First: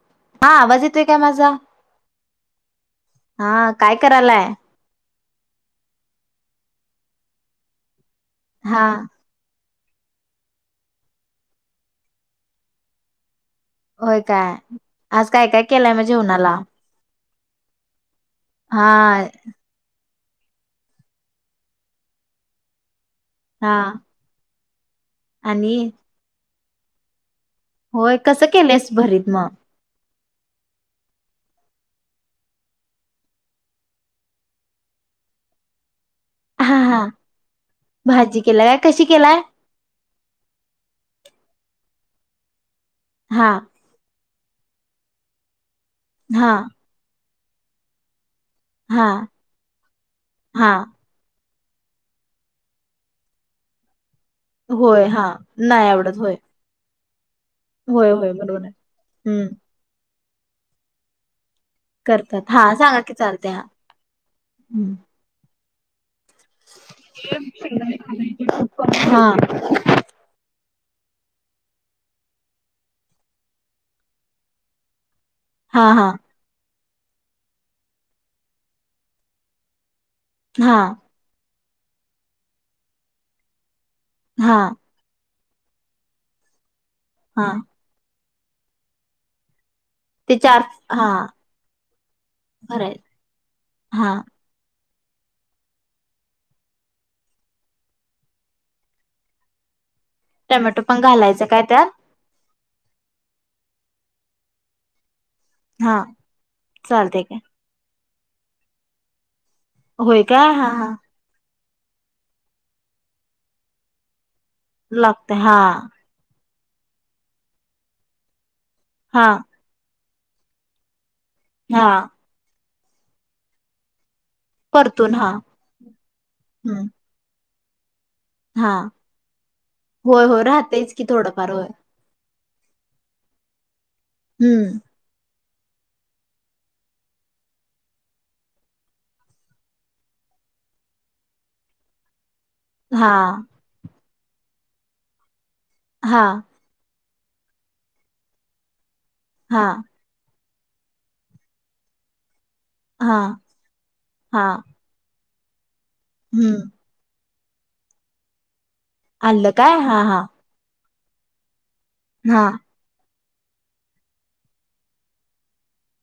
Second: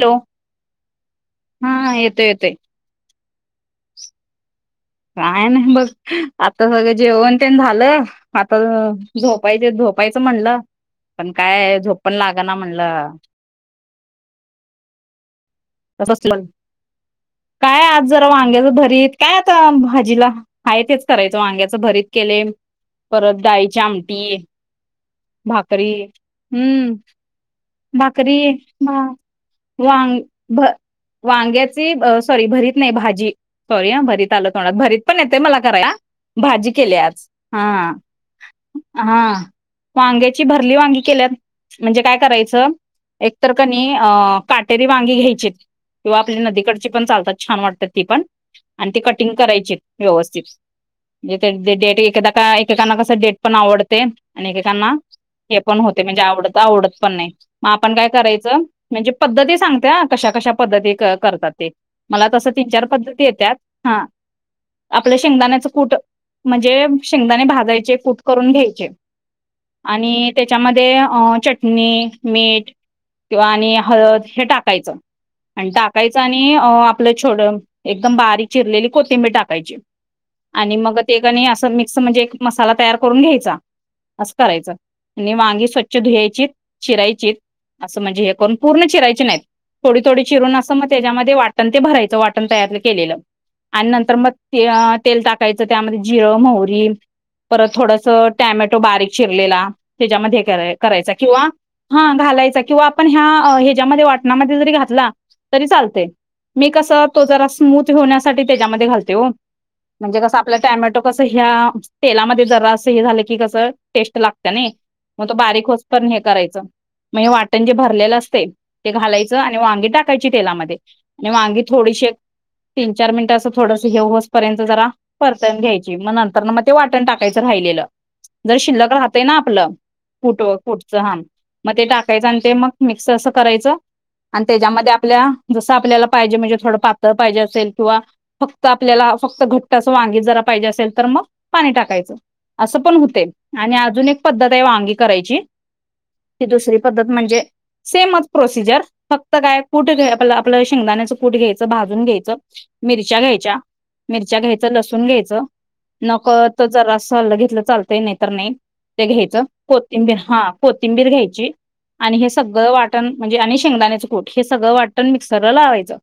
Hello हा आवाज येतोय काय माझा? हा येतोय येतोय हा काय करायलाय? काय नाही बघ आता सगळं जेवण तेण झालं. आता हा झोपायचे झोप झोपायचं म्हणलं पण काय झोप पण लागना म्हणलं होय काय आज काय काय.. केलाय म तसच जेवणाला? काय आज जरा वांग्याच हा भरीत काय आता भाजीला हाय तेच करायचं वांग्याच भरीत केलय, परत हा डाळीची आमटी, आणि भाकरी हम्म होय कसं भाकरी केलेस भा भरीत मग? वां.. वांग्याची सॉरी भरीत नाही भाजी सॉरी हं भरीत आलं तोंडात भरीत पण येते मला करायला भाजी हा हा केल्या आज हा भाजी केलाय काय कशी हा केलाय? वांग्याची भरली वांगी केल्यात म्हणजे काय करायचं च हा एकतर का नाही अ काटेरी वांगी घ्यायची किंवा आपली हा नदीकडची पण चालतात छान वाटतात ती पण आणि ते हा कटिंग करायचीत व्यवस्थित हा म्हणजे देट एखादा एकेकांना कसं देट पण आवडते. आणि एकेकांना होय हा हे पण नाही होते आवडत म्हणजे होय. आवडतं आवडत.. पण नाही. मग आपण काय होय होय बरोबर करायचं आहे. म्हणजे हम्म पद्धती सांगते ह कशा कशा पद्धती क करतात ते मला तस करतात हा तीन चार सांगा की पद्धती चालतंय येत्यात, हा हम्म. आपल्या शेंगदाण्याच कुट. म्हणजे शेंगदाणे भाजायचे, कुट करून घ्यायचे हा आणि त्याच्यामध्ये ते अ चटणी, मीठ किंवा आणि हळद हे टाकायचं. आणि हा हा टाकायच आणि अ आपलं छोडं, एकदम बारीक चिरलेली कोथिंबीर टाकायची. आणि हा मग ते कणी अस मिक्स म्हणजे, एक मसाला तयार करून घ्यायचा. असं हा करायचं. आणि वांगी स्वच्छ धुयायचीत. शिरायची हा असं म्हणजे हे पण पूर्ण चिरायची नाहीत. थोडी थोडी ते चिरून चार असतं मग हा त्याच्यामध्ये वाटण ते भरायचा वाटण तयार न भराय केलेलं आणि हा नंतर म य तेल टाकायचं त्यामध्ये जिरं, मोहरी परत थोडसं टोमॅटो बारीक चिरलेला. त्याच्यामध्ये करा टोमॅटो पण करायचा घालायचं किंवा काय त्यात? हा घालायचा. किंवा आपण ह्या ह्याच्यामध्ये वाटणामध्ये जरी घातला तरी हा चालतंय. मी कस चालतंय तो की. जरा स्मूथ होण्यासाठी त्याच्यामध्ये घालते हो. म्हणजे, होय कसं काय आपल्या हा हा टॅमॅटो कसं ह्या तेलामध्ये जर असं हे झालं की कसं टेस्ट लाग नाही मग लागतय तो हा बारीकोस पण हे करायचं. म हे वाटण जे भरलेलं असते. ते हा घालायचं आणि वांगी [unintelligible] कच्ची तेलामध्ये. आणि वांगी हा थोडीशे तीन-चार मिनट असं थोडं हे [unintelligible] र्यंत जरा परतून घ्यायची मग नंतर म ते हम्म वाटण टाकायच. राहिलेलं. जर हा शिल्लक राहतंय ना आपलं होय होय राहतेच की [unintelligible] थोडंफार होय मग ते टाकायचं आणि ते मग मिक्स असं करायचं. आणि हम्म त्याच्यामध्ये आपल्या जसं आपल्याला पाहिजे म्हणजे थोडं पातळ पाहिजे असेल किंवा फक्त आपल्याला, फक्त घट्टचं वांगी जरा पाहिजे असेल तर मग पाणी टाकायचं. असं पण हा होते आणि अजून एक पद्धत आहे वांगी करायची हा ते दुसरी पद्धत म्हणजे सेम प्रोसिजर फक्त काय हा कुठे घय आपलं शेंगदाण्याचं कूट घ्यायचं, भाजून घ्यायचं हा मिरच्या घ्यायच्या, मिरच्या हा घ्यायचं, लसूण घ्यायचं नक त हम्म सरास आलं चालत नाही तर नाही. ते घ्यायचं कोथिंबीर हा कोथिंबीर घ्यायची. आणि हे हा सगळं वाटण म्हणजे आणि शेंगदाण्याचं कूट हे सगळं वाटण मिक्सरला लावायचं.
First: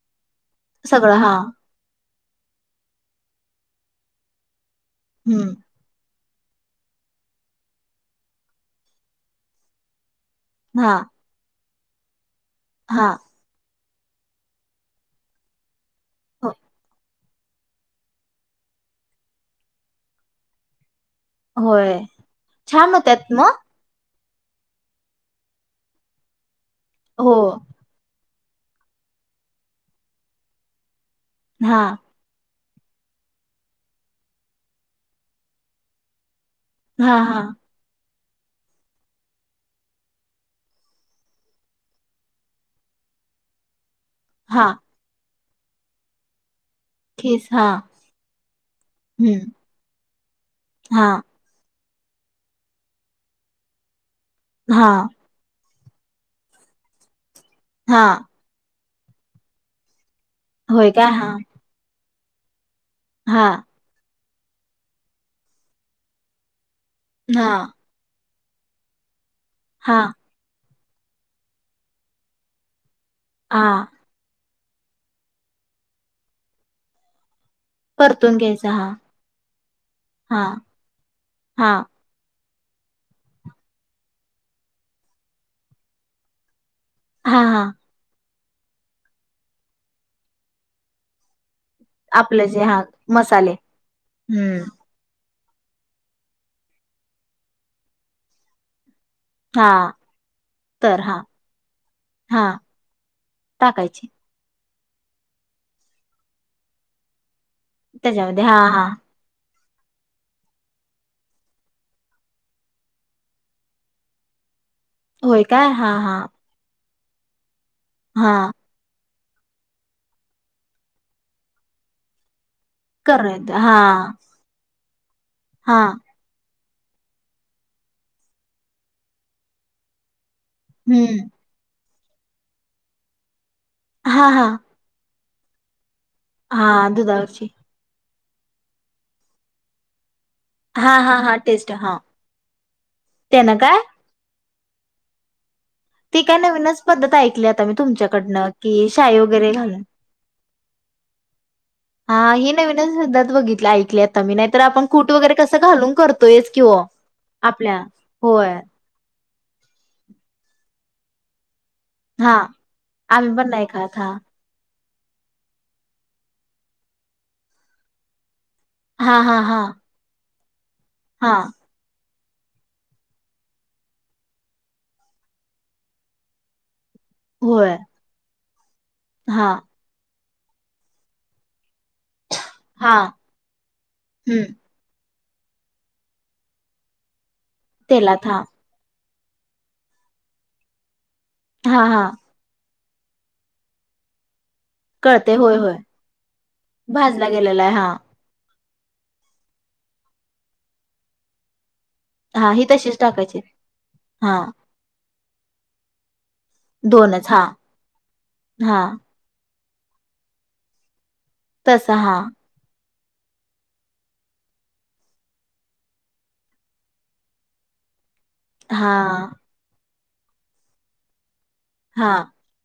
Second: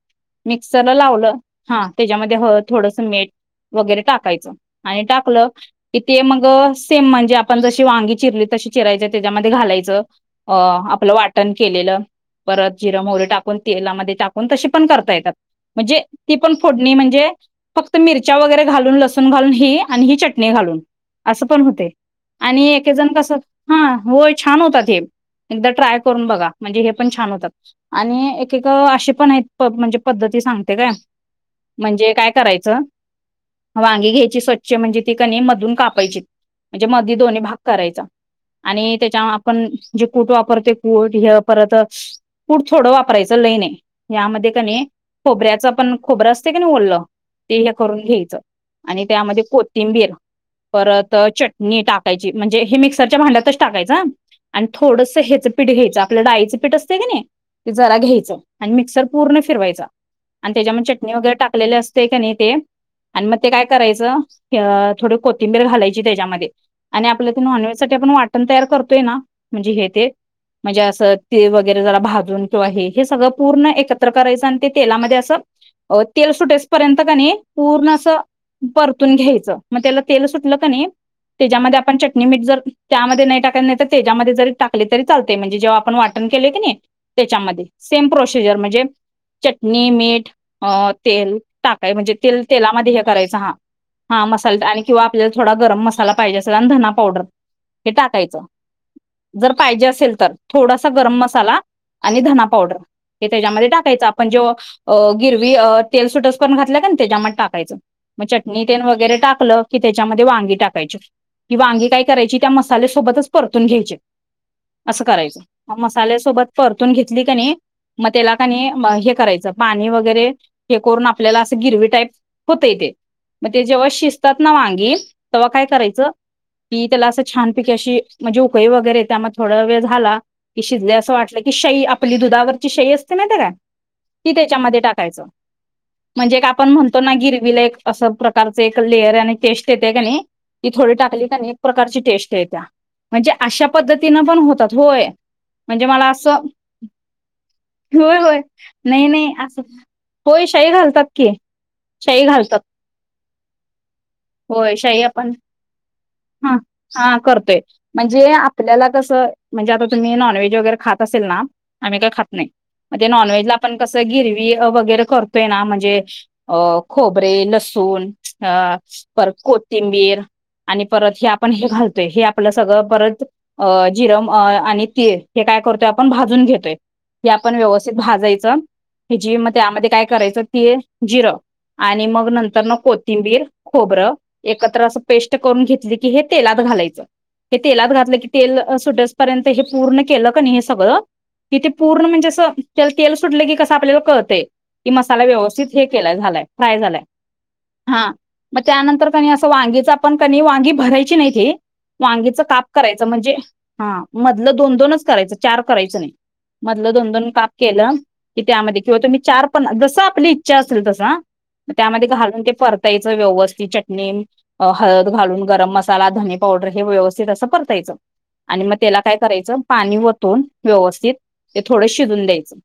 मिक्सरला लावलं हा. त्याच्यामध्ये थोडस हळद, मीठ वगैरे टाकायचं. आणि टाकलं हम्म क ते मग सेम म्हणजे आपण जशी वांगी चिरली तशी चिरायच्या त्यामध्ये घालायचं. अ हा आपलं वाटण केलेलं परत जिरे, हा मोहरी वगैरे टाकून तेलामध्ये टाकून तसे पण करता येतात. म्हणजे ती पण फोडणी म्हणजे फक्त मिरच्या वगैरे घालून, लसूण घालून ही आणि ही चटणी घालून असं पण होते होय आणि छान एकजण होत्यात कस मग हा होय छान होता ते एकदा ट्राय करून बघा. म्हणजे हे पण छान हो होतात आणि अशी पण आहेत म्हणजे पद्धती सांगते काय हा म्हणजे काय करायचं? वांगी घ्यायची स्वच्छ म्हणजे ती कणी मधून कापायची म्हणजे मधी हा हा दोन्ही भाग करायचा. आणि त्याच्या आपण जे कूट वापरो कूट हे परत कूट थोडं वापरायचं लई नाही. यामध्ये का हा नाही. खोबऱ्याचा पण खोबरं अस असतय कणी ओल खीस हा ते करून घ्यायच आणि त्यामध्ये हम्म कोथिंबीर हा परत चटणी टाक म्हजे हे मिक्सरच्या भांड्यात. टाकायचा. आणि हा थोडस हेच पीठ घ्यायचं आपलं डाळीचे पीठ असतें का नाही? जरा हा घ्यायचं आणि मिक्सर पूर्ण फिरवायचा. आणि होय त्याच्यामुळे काय चटणी हा वगैरे टाकलेले अस ते कन ते आणि मग हा ते काय करायचं? अ थोडी कोथिंबीर घालायची त्याच्यामध्ये. आणि आपल्या ती हा नॉनव्हेजसाठी आपण वाट पण तयार करतोय ना, म्हणजे हे हा ते म्हणजे असं ते वगैरे जरा भाजून किंवा हे हे सगळ हा पूर्ण एकत्र करायचं आणि ते तेलामध्ये असं तेल सुटेस पर्यंत कणी पूर्ण अस परतून घ्यायचा हा परतून घ्यायचं मग त्याला तेल हा सुटलं कणी नाही हा त्याच्यामध्ये आपण चटणी मीठ जर त्यामध्ये नाही टाक नाही तर त्याच्यामध्ये जरी टाकले तरी चालतय म्हणजे जेव्हा आपण वाटण केले की नाही. हा हा त्याच्यामध्ये सेम प्रो प्रोसीजर म्हणजे चटणी मीठ तेल टाकाय म्हणजे तेल आपलं जे हा तेलामध्ये हे करायचं हा मसाले हा मसाला हम्म आणि किंवा आपल्याला थोडा गरम मसाला पाहिजेल धना पावडर हे टाकायचं जर हा पाहिजे असेल तर थोडासा तर गरम हा मसाला, आणि हा धना पावडर हे त्याच्यामध्ये टाकायचं टाकायचे आपण जे अ गिरवी तेल सुटस पण घातल्या का त्याच्यामध्ये टाक टाकायच मग त्याच्यामध्ये हा चटणी तेन हा वगैरे टाकलं. की त्याच्यामध्ये वांगी टाकायची की वांगी काय करायची? त्या मसाल्यासोबतच परतून घ्यायचे. असं करायचं होय काय हा हा मसाल्यासोबत परतू परतून घेतली का नाही? मग हा त्याला काणी [unintelligible] करायच पाणी वगैरे हे करून आपल्याला अस गिरवी टाईप होतय ते मग करत ते हा जेव्हा शिजतात ना वांगी तेव्हा काय हा करायचं की त्याला असं छानपिक अशी म्हणजे उकळी वगैरे त्यामध्ये थोडा वेळ झाला क शि असं हम्म वाटलं की श आपली दुधावरची शाई असते ना त्यारा हा ती हा त्याच्यामध्ये टाकायचं म्हणजे आपण हा म्हणतो ना दुधावरची गिरविलेक अस कालच एक ल येर आणि चेष्ट येते का नाही ती थोडी हा हा टाकली हा का नाई एक टेस्ट हा प्रकारची टेस्ट येते या म्हणजे ते ना अशा काय पद्धतीने पण होत [unintelligible] ती काय नवीनच पद्धत ऐकली आता मी होय होय तुमच्याकडनं की नाही शाई नाही वगैरे असं घालून [unintelligible] घालतात की. हा शाई हे घालतात नवीनच [unintelligible] बघितले ऐकले आता मी नाही तर होय आपण शाई कूट वगैरे कसं घालून करतोयच हा वो. हा करतोय म्हणजे आपल्याला कसं म्हणजे आता तुम्ही नॉनव्हेज वगैरे खात असेल ना. आम्ही काही खात हा नाही म्हण आम्ही पण नॉनव्हेजला नाही आपण कस खात हा गिरवी वगैर करतोय ना म्हणजे अ खोबरे लसूण हा हां, परत हां, हां, कोथिंबीर. आणि परत हे आपण हां. हे हे आपलं सगळं परत अ जिरम आणि तिळ हे काय करतोय आपण भाजून घेतोय हे आपण होय. व्यवस्थित भाजायचं हेजी मग हां, त्यामध्ये काय करायचं आणि मग नं तर हां. कोथिंबीर खोबरं हं. एकत्र अस पेस्ट करून घेतली की हे तेलात घालायचं ते तेलात घातलं की तेल सुट् पर्यंत हे पूर्ण केलं की ना हे सगळं इथे हां, पूर्ण हां. म्हणजे असं तेल तेल सुटले की कसं आपल्याला कळत कि मसाला कळतंय. होय, व्यवस्थित होय. हे केलाय झालाय फ्राय झालाय भाजला गेलेला आहे. हां, हा. मग त्यानंतर की नाई असं वांगीच पण की नाई वांगी भरायली ची [unintelligible] वांगीच हां. काप ही तशीच करायचं म्हणजे टाकायची. हा हां. मधलं दोन दोनच करायचं चार करायचं नाही. मधलं दोन दोन हां, काप केलं की त्यामध्ये किंवा हां. तुम्ही चार पण जस आपली इच्छा असेल तसा हा. तसं त्यामध्ये हां, घालून ते परत व्यवस्थित चटणी हळद घालून गरम मसा मसाला धनी पावडर हे व्यवस्थित असं परतायचं. आणि मग त्याला काय हां, करायचं पाणी वत दोन व्यवस्थित ते थोडं हां. शिजून द्यायचं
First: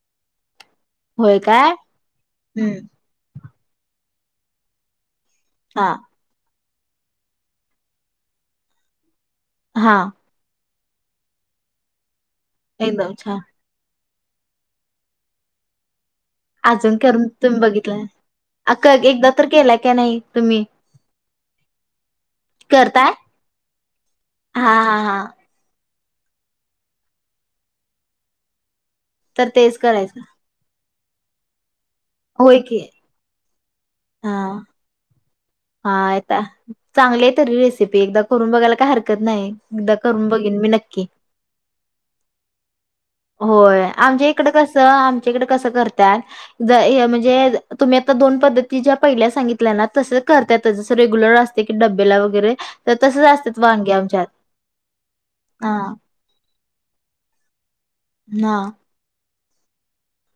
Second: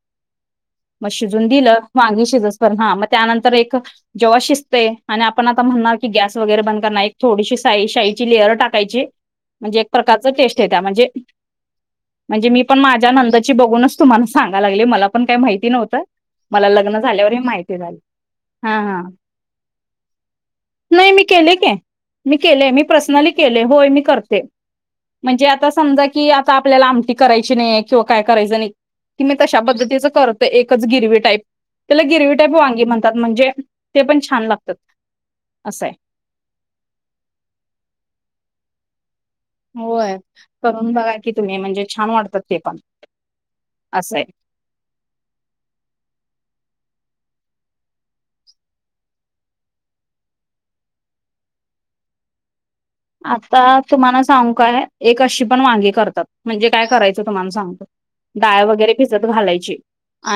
मग होय शिजून काय? दिलं वांगी शिजत पण हं. हा मग त्यानंतर एक जेव शिस्त आहे आणि आपण आता हां, म्हणणार की गॅस वगरे बंद थोडीशी साई शा लेहरं टाकायची म्हणजे एक हां. प्रकारचं टेस्ट म्हणजे म्हणजे मी पण माझ्या एकदम छान. नंदाची बघूनच तुम्हाला सांगा लागले मला पण काही माहिती नव्हतं मला अजून लग्न करून झाल्यावर हे तुम्ही माहिती झाली बघितलं अ हा का हा एकदा तर केला का नाही तुम्ही नाही मी केले का मी केले मी करताय? पर्सनलि केलाय होय मी करतेय हां, हां, हां. म्हणजे आता समजा कि आता आपल्याला आमटी करायची नाही किंवा काय करायचं नाही की मी तर तशा तेच पद्धतीच करायचं. करतो गिरवी टाईप त्याला गिरवी टाईप होय की. वांगी म्हणतात म्हणजे ते पण छान हां. लागतात असं हा आहे. आता चांगले आहे तरी रेसिपी एकदा करून बघाय काय हरकत नाही होय. करून बघ मी करून नक्की बघा की तुम्ही म्हणजे छान वाटतात ते पण होय, असं आहे. आमच्या इकडं कस आमच्या इकडे कस करत्यात ज य म्हणजे तुम्हीआता दोन पद्ध ज्या पहिल्या सांगितल्या तस करत्यात जसं रेग्युलर असते की डब्याला वगैरे तर तसच असतात आता वांगी तुम्हाला आमच्यात सांगू काय? एक अशी पण हा वांगी करतात म्हणजे काय करायचं तुम्हाला सांगतो? हा डाळ वगैरे भिजत घालायची ची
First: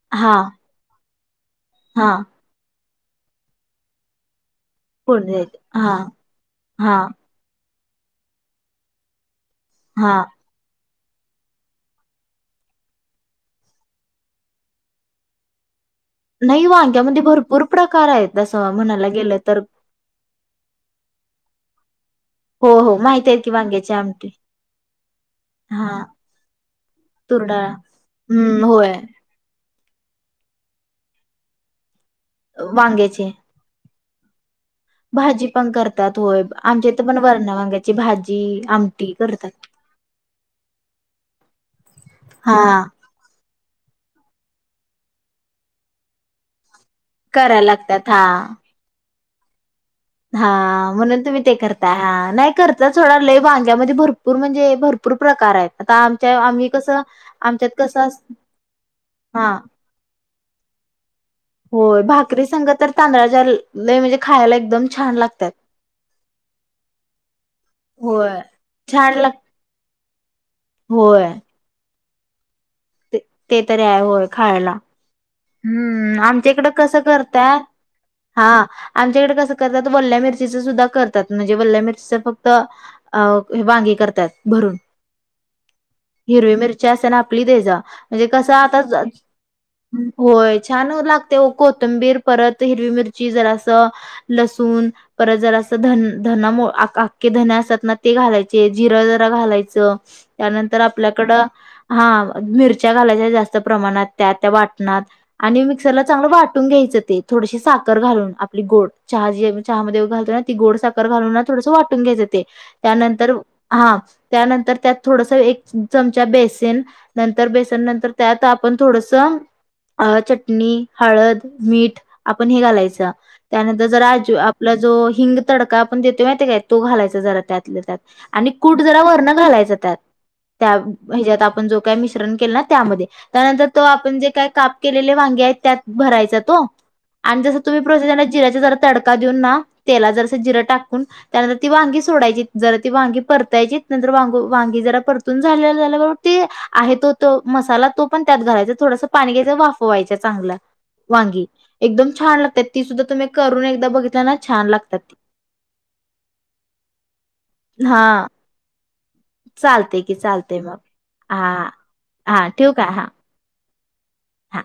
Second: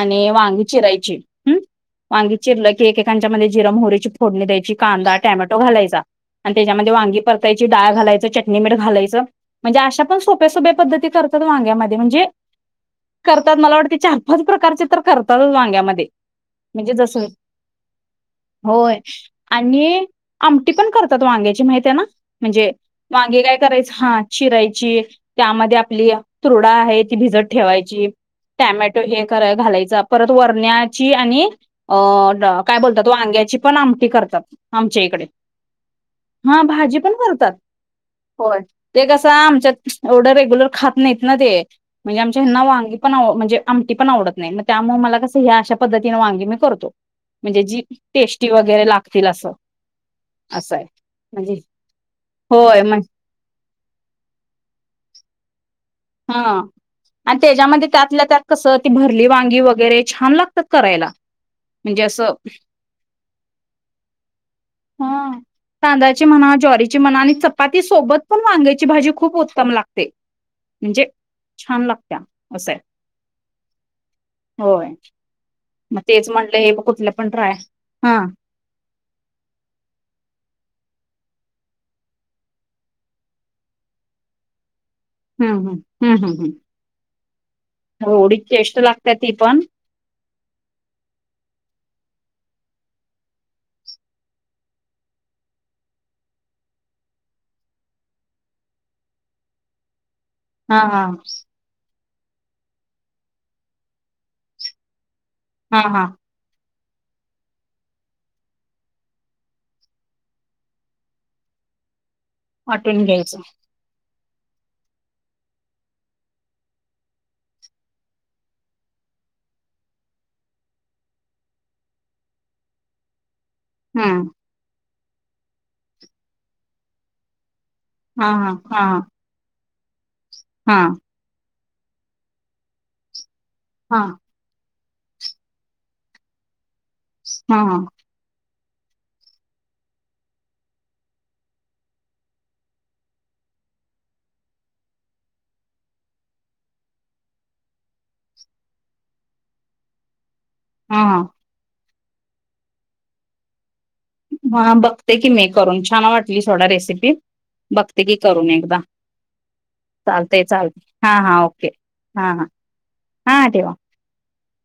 आणि हा वांगी चिरायची हम् हा वांगी चिरले - ठीक ये त्याच्या मध्ये जिर, मोहरीची फोडणी द्यायची रचि, कांदा, फोडणी द्यायची टोमॅटो हा घालायाचा अन त्याच्यामध्ये हा वांगी पर ची डाळ घालायचं चटणी मिठ घालायचं म्हणजे अशा हा पण सोप्या सोप्या पद्धती करतात वांग्यामध्ये म्हणजे करतात मला वाटते चार पाच प्रकारचे तर करतात वांग्यामध्ये नाही म्हणजे जसं वांग्यामध्ये भरपूर प्रकार आहेत असं होय म्हणायला गेलं तर आणि आमटी पण करतात वांग्याची माहती आहे ना? हो म्हणजे हो माहिती आहेत वांगे की काय करायच वांग्याची हा आमटी चिरायची त्यामध्ये हा आपली तूर डाळ आहे ती भिजत तुरडाळ ठेवायची हम्म होय टॅमॅटो हे घालायची परत वरण्याची आणि अ काय बोलतात तो वांग्याची पण आम ते करतात. आमच्या भाजी पण करतात होय आमच्या ते पण करतात वरणा वांग्याची होय भाजी ते आमटी कसं करतात आमच्यात एवढं रेगुलर खात नाहीत. नदी ये म्हणजे आमच्या हा यांना वांगी पण आव म्हणजे आमटी पण आवडत नाही मग त्यामुळे मला कस ह्या अशा पद्धतीने वांगी मी करतो म्हणजे करायला जी लागतात हा टेस्टी वगैरे लागते तील असं हा असं आहे म्हणून तुम्ही म्हणजे ते करता. हा नाही होय करत म्हण थोडा लय वांग्यामध्ये भरपूर म्हणजे भरपूर प्रकार आहेत. आता हा आमच्या आम्ही कसं आणि आमच्यात त्याच्यामध्ये कसं अस त्यातल्या त्यात कसं ती भरली हा वांगी वगैरे छान लागतात करायला होय म्हणजे अस भाकरी संग तर तांदळाच्या लय म्हणजे खायला एकदम छान हा लागतात तांदळाची म्हणा, ज्वारीची म्हणा, आणि चपाती सोबत होय पण वांग्याची भाजी छान लाग खूप उत्तम लागते ते म्हणजे होय छान लागत. ते ते तरी आहे होय खायला होय मग हम्म तेच आमच्या म्हटलं इकडे हे कसं कुठलं पण ट्राय करतय हा आमच्याकडे कसं करत वल्ल्या मिरचीच सुद्धा करतात म्हणजे वल्ल्या मिर फक्त अ वांगी करतात भरून. हम् हम् हम् हम् हम् हिरवी मिरची असे ना आपली दे जा म्हणजे एवढी कसं टेस्ट आता लागते ती पण होय छान लागते कोथंबीर परत हिरवी मिरची जरा असं लसूण परत जरा असं धन धना अख्खे धन असतात ना ते घालायचे जिरं जरा घालायचं हा त्यानंतर हा आपल्याकडं हा मिरच्या घालायच्या जास्त प्रमाणात त्या त्या वाट ना आणि हा मिक्सर ला हा चांगलं वाटून घ्यायचं थोडशी साखर घालून आपली गोड चहा जी चहा मध्ये घलतो ना ती गोड साखर घाून ना थोडसं वाटून घ्यायच वाटून त्यानंतर घ्यायचं हा त्यानंतर त्यात थोडस एक चमचा बेसन नंतर बेसन नंतर त्यात आपण थोडस अ चटणी हळद मीठ आपण हे घालायचं. त्यानंतर जर हम्म राज आपला जो हिंग तडका आपण देतो माहिती काय तो घालायचा जरा त्यात हा आणि हा कुट हा जरा वरण घालायचं. त्यात त्या हा हयाच्यात आपण जो का मिश्रण केलं ना त्यामध्ये त्यानंतर तो हा आपण जे काय सा केलेले वांगे आहेत त्यात भरायचा तो. आणि जसं हा हा तुम्ही जिऱ्याची जरा तडका देऊन ना तेला जरास जिरं टाकून त्यानंतर ती वांगी सोडायची जरा ती वांगी परतायची नंतर वां वांगी जरा परतून झाले ते आहे तो तो मसाला तो पण त्यात घालायचा थोडासा पाणी घ्यायचं वाफवायचं चांगलं. हा वांगी. एकदम छान लागतात ती सुद्धा तुम्ही करून एकदा बघितल्या ना छान हा लागतात ती बघते की मी करून छान वाटली थोडा रेसिपी हा बघते की करून एकदा चालते चालते हा हां ओके हा हा हा ठेवा. हा.